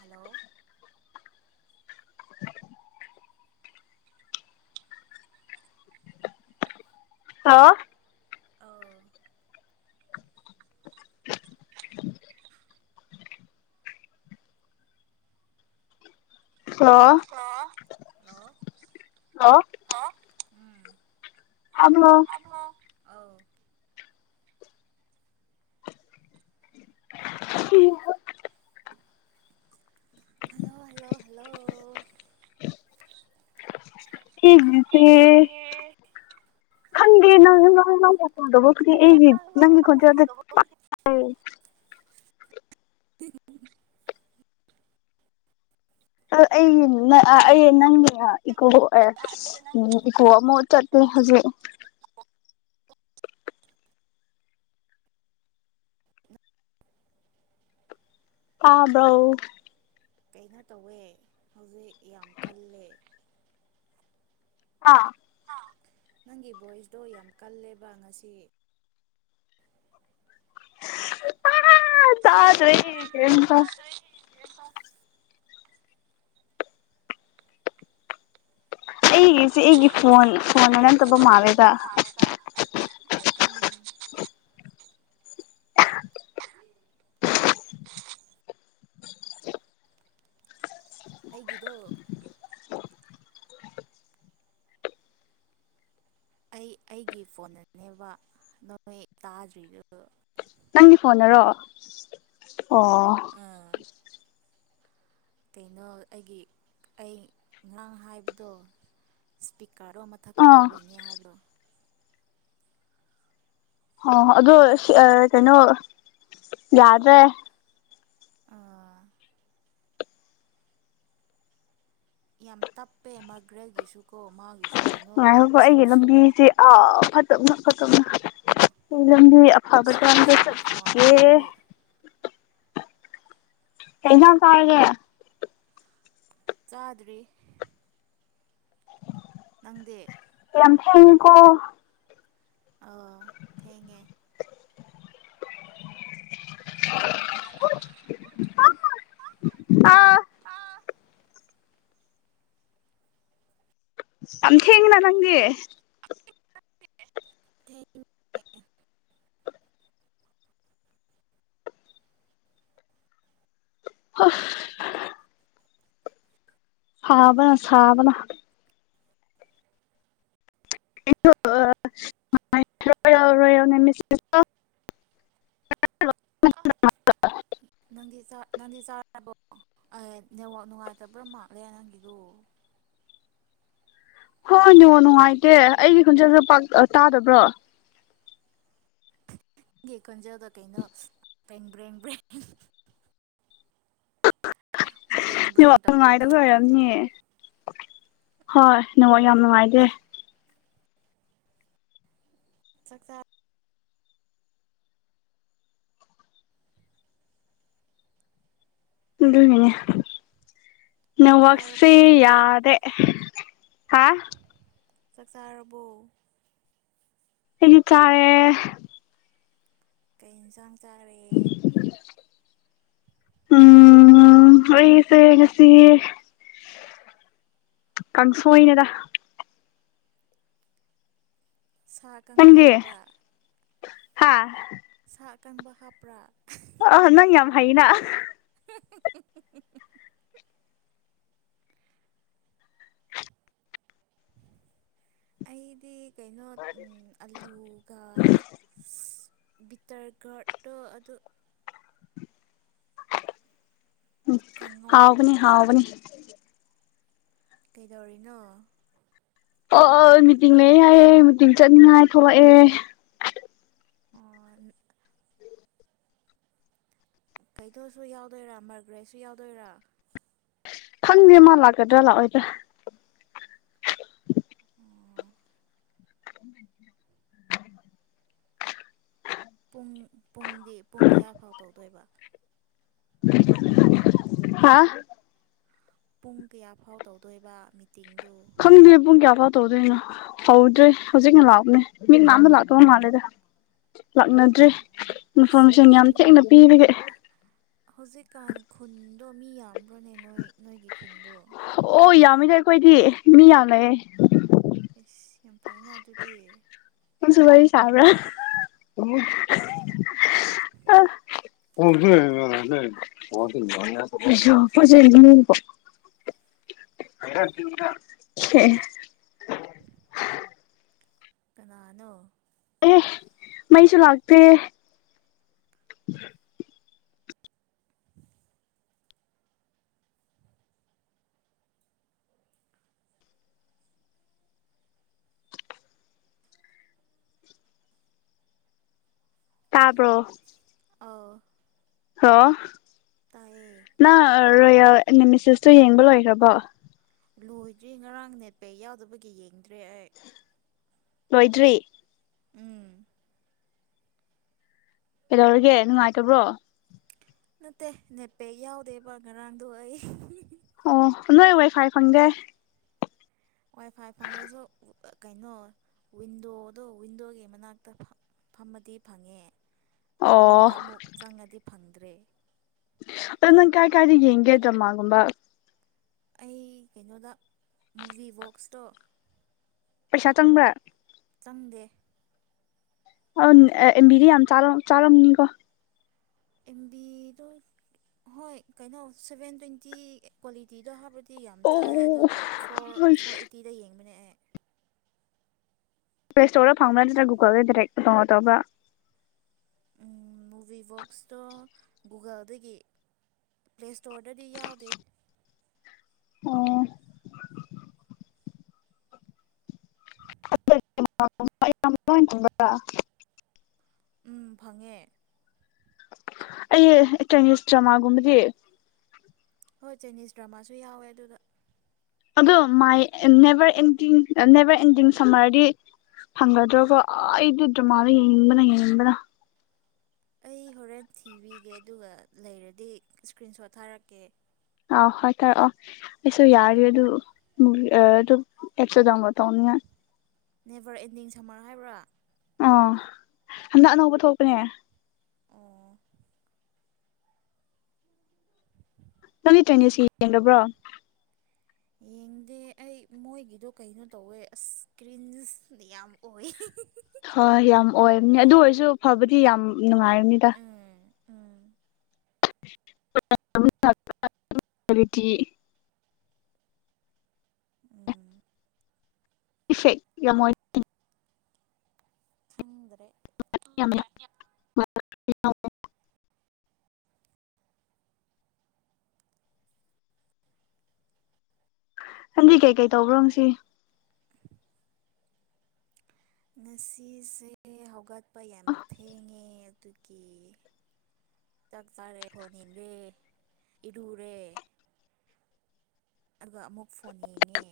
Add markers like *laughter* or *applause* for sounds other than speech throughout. hello *unintelligible* ꯑꯥ ꯑꯧ hello hello ꯍꯣ hello ꯇꯥꯑꯕꯔ‌ꯣ ꯍꯜꯂꯣ ꯎꯝ ꯍꯜꯂꯣ ꯑꯧ ꯍꯜꯂꯣ ꯍꯜꯂꯣ ꯍꯜꯂꯣ ꯁꯦꯒꯤꯁꯦ ꯅꯪ ꯅꯗꯕꯣ ꯑꯩꯒꯤ ꯅꯪ ꯈꯣꯟꯖꯦꯜꯁꯦ ꯑ ꯑꯩ ꯑꯩ ꯅꯪꯒꯤ ꯏꯀꯣ ꯏꯀꯣ ꯑꯃ ꯆꯠꯂꯦ ꯍꯧꯖꯤꯛ ꯑꯥꯕꯎ ꯀꯩꯅꯣ ꯇꯧꯋꯦ ꯍꯧꯖꯤꯛ ꯌꯥꯝ ꯀꯜꯂꯦ ꯑꯥ ꯅꯪꯒꯤ ꯚꯣꯏꯁꯇꯣ ꯌꯥꯝ ꯀꯜꯂꯦꯕ ꯉꯁꯤ *unintelligible* ꯑ ꯆ꯭ꯔꯦ ꯍꯦꯒꯕ *unintelligible* ꯑꯩꯒꯤꯁꯤ ꯑꯩꯒꯤ ꯏꯔꯦ ꯐꯣꯟ ꯑꯩꯒꯤ ꯐꯣꯟꯅ ꯐꯣꯟ ꯅꯠꯇꯕ ꯐꯣꯟꯅꯦ ꯃꯥꯜꯂꯦꯗ ꯅꯠꯇꯕ ꯃꯥꯜꯂꯦꯗ ꯎꯝ ꯑꯩꯒꯤꯗꯣ ꯑꯩ ꯑꯩꯒꯤ ꯐꯣꯟꯗꯅꯦꯕ ꯅꯣꯡꯣꯏ ꯇꯥꯗ꯭ꯔꯤꯗꯨ ꯅꯪꯒꯤ ꯐꯣꯟꯔꯣ ꯑꯣ ꯑꯥ ꯀꯩꯅꯣ ꯑꯩꯒꯤ ꯑꯩ ꯉꯔꯥꯡ ꯍꯥꯏꯕꯗꯣ ꯀꯔꯝꯕ ꯃꯊꯛꯇ ꯑꯥ ꯑꯣꯏꯕꯅꯤ ꯍꯥꯏꯕꯗꯣ ꯍꯣ ꯑꯣ ꯑꯗꯨꯗꯣ ꯀꯩꯅꯣ ꯌꯥꯗ꯭ꯔꯦ ꯑꯥ ꯌꯥꯝ ꯇꯞꯄꯦ ꯃꯥꯒ꯭ꯔꯦꯒꯤꯁꯨ ꯀꯣ ꯃꯥꯒꯤꯁꯨ ꯀꯩꯅꯣ ꯉꯣ ꯑꯩꯒꯤ ꯁꯦꯝꯁꯨꯡ ꯂꯝꯕꯤꯁꯦ *unintelligible* ꯑꯣ ꯎꯅ ꯐꯣꯝꯅ ꯂꯝꯕꯤ ꯑꯐꯕ ꯆꯥꯗꯦ ꯁꯦꯝꯁꯨꯡ ꯐꯣꯟ ꯆꯠꯀꯦ ꯑꯣꯏꯕꯒꯤ ꯍꯩꯅ ꯀꯔꯒꯦ ꯆꯥꯗ꯭ꯔꯤ ꯅꯪꯗꯦ *unintelligible* ꯀꯣ ꯑꯣ ꯊꯦꯡꯉꯦ ꯑꯥ ꯌꯥꯝ ꯊꯦꯡꯉꯤꯅ ꯅꯪꯗꯤ *unintelligible* *unintelligible* ꯍꯥꯥꯕꯅ ꯁꯥꯥꯕꯅ *unintelligible* ꯅꯪꯗꯤ ꯆꯥ ꯅꯪꯗꯤ ꯆꯥꯔꯕꯣ ꯑꯑ ꯅꯦꯠꯋꯥꯛ ꯅꯨꯡꯉꯥꯏꯇꯕ꯭ꯔꯃ ꯃꯥꯠꯂꯦ ꯅꯪꯒꯤꯗꯨ ꯍꯣꯏ ꯅꯦꯋꯥꯛ ꯅꯨꯡꯉꯥꯏꯇꯦ ꯑꯩꯒꯤ ꯈꯣꯟꯖꯦꯜꯁꯨ ꯄꯥꯛ ꯇꯥꯗꯕ꯭ꯔꯣ ꯅꯪꯒꯤ ꯈꯣꯟꯖꯦꯜꯗꯣ ꯀꯩꯅꯣ ꯕ꯭ꯔꯦꯡ ꯕ꯭ꯔꯦꯡ ꯕ꯭ꯔꯦꯡ ꯕ꯭ꯔꯦꯡ ꯅꯦꯋꯥꯛ ꯕ꯭ꯔꯦꯡ ꯇꯧꯋꯦ ꯅꯨꯡꯉꯥꯏꯗꯕ ꯅꯪꯒꯤ ꯑꯣꯏꯔꯝꯅꯤ ꯈꯣꯟꯖꯦꯜꯗꯨ ꯍꯣꯏ ꯅꯦꯠꯋꯥꯛ ꯌꯥꯝ ꯅꯨꯡꯉꯥꯏꯇꯦ ꯆꯥꯛꯆꯥ ꯂꯣꯏꯅꯅꯤ ꯆꯥꯛ ꯆꯥꯔꯕꯣ ꯅꯦꯠꯋꯥꯛꯁꯤ ꯅꯪꯗꯤ ꯌꯥꯗꯦ ꯑꯦ ꯍꯥ ꯆꯥꯛ ꯆꯥꯥꯔꯕꯣ ꯑꯩꯗꯤ ꯆꯥꯔꯦ ꯀꯩ ꯏꯟꯁꯥꯡ ꯆꯥ ꯎꯝ ꯑꯩꯁꯦ ꯉꯁꯤ ꯀꯥꯡꯁꯣꯏꯅꯦꯗ ꯁꯥ ꯑꯀꯪꯕ ꯍꯥꯞꯄ꯭ꯔꯥ ꯍꯥꯥ ꯁꯥ ꯑꯀꯪꯕ ꯍꯥꯞꯄ꯭ꯔꯥ ꯑ ꯅꯪ ꯌꯥꯝ ꯍꯩꯅꯥ ꯍꯨꯡ ꯍꯨꯡ ꯍꯨꯡ ꯍꯨꯡ ꯍꯨꯡ ꯍꯨꯡ ꯍꯨꯡ ꯑꯩꯗꯤ ꯀꯩꯅꯣ ꯑꯂꯨꯒ ꯕꯤꯇꯔꯒꯔꯠꯇꯣ ꯑꯗꯨ ꯎꯝ ꯀꯥꯡꯉꯧ ꯍꯥꯎꯕꯅꯤ ꯍꯥꯎꯕꯅꯤ ꯀꯩꯗꯧꯔꯤꯅꯣ ꯑꯣ ꯑꯣ ꯃꯤꯇꯤꯡ ꯂꯩꯌꯦ ꯍꯥꯏꯌꯦ ꯃꯤꯇꯤꯡ ꯆꯠꯅꯤꯡꯉꯥꯏ ꯊꯣꯛꯂꯛꯑꯦ ꯑꯣ ꯀꯩꯊꯧꯁꯨ ꯌꯥꯎꯗꯣꯏꯔꯥ ꯃꯥꯔꯒ꯭ꯔꯦꯁꯨ ꯌꯥꯎꯗꯣꯏꯔꯥ ꯈꯪꯗꯦ ꯃꯥ ꯂꯥꯛꯀꯗ꯭ꯔꯥ ꯂꯥꯛꯑꯣꯏꯗ꯭ꯔꯥ *inaudible* *inaudible* ꯄꯨꯡ ꯄꯨꯡꯗꯤ ꯄꯨꯡ ꯀꯌꯥꯐꯥꯎ ꯇꯧꯗꯣꯏꯕ ꯍꯥ ꯄꯨꯡ ꯀꯌꯥꯐꯥꯎ ꯇꯧꯗꯣꯏꯕ ꯃꯤꯇꯤꯡꯗꯨ ꯈꯪꯗꯦ ꯄꯨꯡ ꯀꯌꯥꯐꯥꯎ ꯇꯧꯗꯣꯏꯅꯣ ꯍꯧꯗ꯭ꯔꯤ ꯍꯧꯖꯤꯛꯅ ꯂꯥꯛꯑꯕꯅꯦ ꯃꯤ ꯀꯅꯥꯝꯗ ꯂꯥꯛꯇꯕ ꯃꯥꯜꯂꯦꯗ ꯂꯥꯛꯅꯗ꯭ꯔꯤ ꯏꯟꯐꯣꯔꯃꯦꯁꯟ ꯈꯨꯟ ꯌꯥꯝ ꯊꯦꯡꯅ ꯄꯤꯕꯒꯤ *unintelligible* ꯕ꯭ꯔꯣꯅꯦ ꯅꯣꯏ ꯅꯣꯏꯒꯤ ꯈꯨꯟꯗꯣ ꯈꯣꯏꯗꯤ ꯃꯤ ꯌꯥꯝ ꯂꯩꯑꯦ ꯏꯁ ꯌꯥꯝ ꯐꯩꯅ ꯑꯗꯨꯗꯤ ꯁꯨ ꯋꯥꯔꯤ ꯁꯥꯕ꯭ꯔꯥ *unintelligible* ꯀꯅꯥꯅꯣ ꯑꯦ ꯃꯩꯁꯨ ꯂꯥꯛꯇꯦ *unintelligible* ꯇꯥꯕ꯭ꯔꯣ ꯑꯧ *unintelligible* ꯇꯥꯏꯌꯦ ꯅ ꯔꯣꯌꯥꯜ ꯑꯦꯅꯦꯃꯤꯁꯤꯁꯇꯣ ꯌꯦꯡꯕ ꯂꯣꯏꯈ꯭ꯔꯕꯣ ꯂꯣꯏꯗ꯭ꯔꯤ ꯉꯔꯥꯡ ꯅꯦꯠꯄꯦꯛ ꯌꯥꯎꯗꯕꯒꯤ ꯌꯦꯡꯗ꯭ꯔꯦ ꯑꯩ ꯂꯣꯏꯗ꯭ꯔꯤ ꯎꯝ ꯀꯩꯗꯧꯔꯒꯦ ꯅꯨꯡꯉꯥꯏꯇꯕ꯭ꯔꯣ ꯅꯠꯇꯦ ꯅꯦꯠꯄꯦꯛ ꯌꯥꯎꯗꯦꯕ ꯉꯔꯥꯡꯗꯣ ꯑꯩ ꯑꯣ ꯅꯣꯏ ꯋꯥꯏ ꯐꯥꯏ ꯐꯪꯗꯦ ꯋꯥꯏ ꯐꯥꯏ ꯐꯪꯈ꯭ꯔꯁꯨ ꯀꯩꯅꯣ ꯋꯤꯟꯗꯣꯗꯣ ꯋꯤꯟꯗꯣꯒꯤ ꯃꯅꯥꯛꯇ ꯐꯝꯃꯗꯤ ꯐꯪꯉꯦ ꯑꯣ ꯐꯃꯨꯡꯗ ꯑꯃꯨꯛ ꯆꯪꯉꯗꯤ ꯐꯪꯗ꯭ꯔꯦ ꯑ ꯅꯪ ꯀꯥꯏ ꯀꯥꯏꯗ ꯌꯦꯡꯒꯦ ꯗ꯭ꯔꯃꯥ ꯒꯨꯝꯕ ꯑꯩ ꯀꯩꯅꯣꯗ ꯃꯨꯚꯤ ꯕꯣꯛꯁꯇꯣ ꯄꯩꯁꯥ ꯆꯪꯕ꯭ꯔꯥ ꯆꯪꯗꯦ *unintelligible* ꯌꯥꯝ ꯆꯥꯔꯝꯅꯤꯀꯣ ꯑꯦꯝꯕꯤꯗꯣ ꯍꯣꯏ ꯀꯩꯅꯣ ꯁꯚꯦꯟ ꯇ꯭ꯋꯦꯟꯇꯤ ꯀ꯭ꯋꯥꯂꯤꯇꯤꯗꯣ ꯍꯥꯞꯂ *unintelligible* ꯌꯥꯝ ꯆꯥꯏ ꯑꯗꯣ ꯑꯣ ꯐꯣꯔ ꯄ꯭ꯂꯦ ꯐꯣꯔ ꯑꯩꯇꯤꯗ ꯌꯦꯡꯕꯅꯦ ꯑꯩ ꯄ꯭ꯂꯦ ꯁꯇꯣꯔꯗ ꯐꯪꯕ꯭ꯔꯥ ꯅꯠꯇ꯭ꯔꯒ ꯒꯨꯒꯜꯗ ꯗꯥꯏꯔꯦꯛ *unintelligible* ꯇꯧꯕ꯭ꯔꯥ ꯎꯝ ꯚꯤꯚꯣꯛꯁꯇꯣ ꯒꯨꯒꯜꯗꯒꯤ ꯄ꯭ꯂꯦ ꯁ꯭ꯇꯣꯔꯗꯗꯤ ꯌꯥꯎꯗꯦ ꯑꯣ *unintelligible* ꯎꯝ ꯐꯪꯉꯦ ꯑꯩ ꯆꯥꯏꯅꯤꯁ ꯗ꯭ꯔꯃꯥ ꯒꯨꯝꯕꯗꯤ ꯍꯣꯏ ꯆꯥꯏꯅꯤꯁ ꯗ꯭ꯔꯃꯥꯁꯨ ꯌꯥꯎꯑꯦ ꯑꯗꯨꯗ ꯑꯗꯣ ꯃꯥꯏ ꯅꯦꯚꯔ ꯑꯦꯟꯗꯤꯡ ꯅꯦꯚꯔ ꯑꯦꯟꯗꯤꯡ ꯁꯝꯃꯔꯗꯤ ꯐꯪꯒꯗ꯭ꯔꯣꯀꯣ ꯑꯩꯗꯨ ꯗ꯭ꯔꯃꯥꯗꯣ ꯌꯦꯡꯅꯤꯡꯕꯅ ꯌꯦꯡꯅꯤꯡꯕꯅ ꯑꯩ ꯍꯣꯔꯦꯟ ꯊꯤꯕꯤꯒꯦ ꯑꯗꯨꯒ ꯂꯩꯔꯗꯤ ꯏꯁꯀ꯭ꯔꯤꯟ ꯁꯣꯠ ꯊꯥꯔꯛꯀꯦ ꯑ ꯍꯣꯏ ꯊꯔꯛꯑꯣ ꯑꯩꯁꯨ ꯌꯥꯔꯦ ꯑꯗꯨ ꯎꯝ ꯑꯗ ꯑꯦꯞꯁꯨ ꯗꯥꯎꯟꯂꯣꯗ ꯇꯧꯅꯤꯡ ꯉꯥꯏ ꯅꯦꯚꯔ ꯑꯦꯟꯗꯤꯡ ꯁꯝꯃꯔ ꯍꯥꯏꯕ꯭ꯔꯥ ꯑ ꯍꯟꯗꯛ ꯑꯅꯧꯕ ꯊꯣꯛꯄꯅꯦ ꯑꯣ ꯅꯪꯅꯤ ꯇ꯭ꯔꯔꯤꯅꯦ ꯁꯤ ꯌꯦꯡꯕ꯭ꯔꯣ ꯌꯦꯡꯗꯦ ꯑꯩ ꯃꯣꯏꯒꯤꯗꯣ ꯀꯩꯅꯣ ꯇꯧꯋꯦ ꯑ ꯏꯁꯀ꯭ꯔꯤꯟꯁꯗꯤ ꯌꯥꯝ ꯑꯣꯏ ꯍꯣꯏ ꯌꯥꯝ ꯑꯣꯏꯅꯦ ꯑꯗꯨ ꯑꯣꯏꯔꯁꯨ ꯐꯕꯗꯤ ꯌꯥꯝ ꯅꯨꯡꯉꯥꯏꯔꯅꯤꯗ ꯎꯝ ꯎꯝ ꯤ ꯎꯝ ꯏꯦꯛ ꯌꯥꯝ ꯃꯣꯏ ꯈꯪꯗ *unintelligible* *unintelligible* ꯍꯟꯖꯤ ꯀꯩꯀꯩ ꯇꯧꯕ꯭ꯔꯣ ꯁꯤ ꯉꯁꯤꯁꯦ ꯍꯧꯒꯠ ꯌꯥꯝ ꯊꯉꯦ ꯑꯗꯨꯒꯤ ꯆꯥꯛ ꯆꯥꯔꯦ ꯐꯣꯟ ꯌꯦꯔꯦ ꯏꯔꯨꯔꯦ ꯑꯗꯨꯒ ꯑꯃꯨꯛ ꯐꯣꯟ ꯌꯦꯡꯉꯦ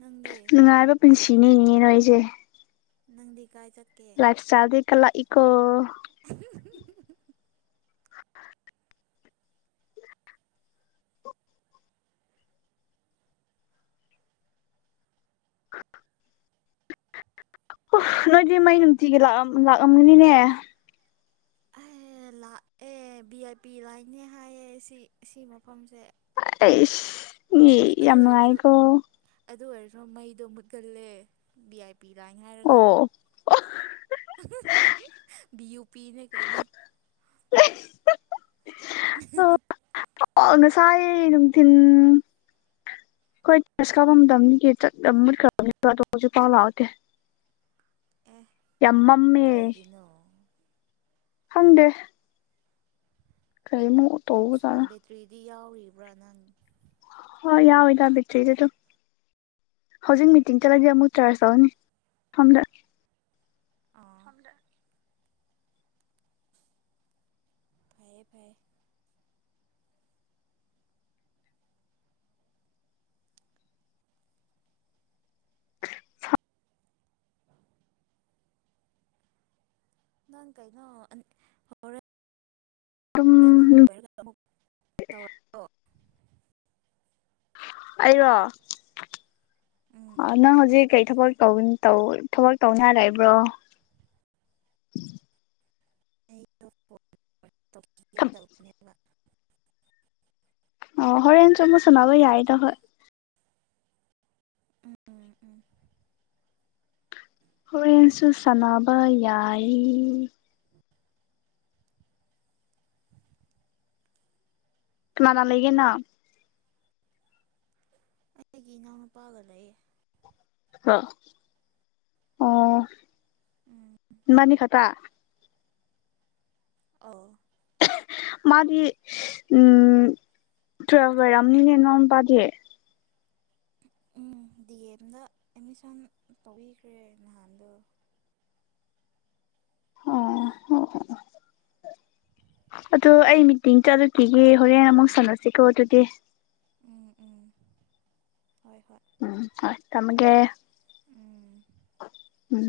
ꯅꯪꯗꯤ ꯅꯨꯡꯉꯥꯏꯕ ꯄꯨꯁꯤ ꯆꯅꯦ ꯌꯦ ꯔꯣꯏꯁꯦ ꯅꯪꯗꯤ ꯀꯥꯏ ꯆꯠ ꯂꯥꯏꯐ ꯁꯇꯥꯏꯜꯗꯤ ꯀꯂ ꯀꯣ *unintelligible* ꯎ ꯅꯣꯏꯗꯤ ꯃꯩ ꯅꯨꯡꯇꯤꯒꯤ ꯂꯥꯛꯑꯝꯒꯅꯤꯅꯦ ꯂꯥꯛꯑꯦ ꯑꯦ ꯚꯤ ꯑꯥꯏ ꯄꯤ ꯂꯥꯏꯅꯦ ꯍꯥꯏꯌꯦ ꯁꯤ ꯁꯤ ꯃꯐꯝꯁꯦ ꯑꯁ ꯌꯦ ꯑꯗꯨ ꯌꯥꯝꯅꯨꯡꯉꯏꯀꯣ ꯣ ꯃꯩꯗꯣ ꯃꯨꯠꯀꯜꯂꯦ ꯕꯤ ꯑꯥꯏ ꯄꯤꯤ ꯂꯥꯏ ꯍꯥꯏꯔꯒ ꯕꯤ ꯌꯨ ꯄꯤꯅ ꯀꯩꯅꯣ *unintelligible* ꯑꯣ ꯉꯁꯥꯏ ꯅꯨꯡꯊꯤꯟ ꯑꯩꯈꯣꯏ ꯇꯔꯁ ꯀꯥꯄꯗꯅꯤꯒꯤ ꯆ ꯃꯨꯠꯈ꯭ꯔꯕꯅꯤ ꯑꯗꯨꯣ ꯍꯧꯖꯤꯛ ꯄꯥꯎ ꯂꯥꯛꯑꯣꯗꯦ ꯑꯦ ꯌꯥꯝꯃꯝꯃꯤ ꯀꯩꯒꯤꯅꯣ ꯍꯪꯗꯦ ꯀꯥꯏꯃ ꯐꯣꯟ ꯕꯦꯇꯔꯤꯗꯤ ꯌꯥꯎꯔꯤꯕ꯭ꯔꯥ ꯅꯪ ꯍꯣꯏ ꯌꯥꯎꯋꯦꯗ ꯕꯦꯇ꯭ꯔꯤꯗ ꯑꯗꯨ ꯍꯧꯖꯤꯛ ꯃꯤꯇꯤꯡ ꯆꯠꯂꯗꯤ ꯑꯃꯨꯛ ꯆꯥꯔꯖ ꯇꯧꯅꯤ ꯁꯣꯝꯗ ꯑ ꯐꯩꯦ ꯐꯩꯦ ꯅꯥꯟ ꯀꯥꯏꯩꯅꯔ ꯑꯗꯨꯝ ꯑꯦꯝ ꯛ ꯇꯧꯣ ꯑꯩꯔꯣ ꯎꯝ ꯅꯪ ꯍꯧꯖꯤꯛ ꯀꯩ ꯊꯕꯛ ꯊꯕꯛ ꯇꯧꯅꯔꯛꯏꯕ꯭ꯔꯣ ꯑꯩ ꯇꯄꯣ ꯇꯦ ꯇꯅꯦ ꯑꯣ ꯍꯣꯔꯦꯟꯦꯟ ꯆꯨꯝ ꯑꯃꯨ ꯁꯅꯕ ꯌꯥꯏꯗ ꯍꯣꯏ ꯎꯝ ꯎꯝ ꯎꯝ ꯍꯣꯔꯦꯟꯁꯨ ꯁꯥꯟꯅꯕ ꯌꯥꯏ ꯃꯅ ꯂꯩ ꯂꯩꯒꯦꯅ ꯑꯩꯒꯤ ꯏꯅꯥꯎꯅꯨꯄꯥꯒ ꯂꯩꯌꯦ ꯑ ꯑꯣ ꯎꯝ ꯏꯅꯤ ꯈꯇ ꯑ ꯃꯥꯗꯤ ꯎꯝ ꯇꯔꯝꯅꯤꯅꯦ ꯅꯝ ꯄꯗꯤꯦ ꯎꯝ ꯗꯤ ꯑꯦꯝꯗ ꯑꯦꯠꯃꯤꯁꯟ ꯇꯧꯕꯤꯈ꯭ꯔꯦ ꯅꯍꯥꯟꯗꯣ ꯑꯣ ꯑꯣ ꯑꯣ ꯑꯗꯨ ꯑꯩ ꯃꯤꯇꯤꯡꯗ ꯑꯗꯨ ꯄꯒ ꯍꯣꯔꯦꯟ ꯑꯃꯨꯛ ꯁꯅꯁꯤꯀꯣ ꯑꯗꯨꯗꯤ ꯎꯝ ꯎꯝ ꯍꯣꯏ ꯍꯣꯏ ꯎꯝ ꯇꯝꯦ ꯎꯝ ꯎꯝ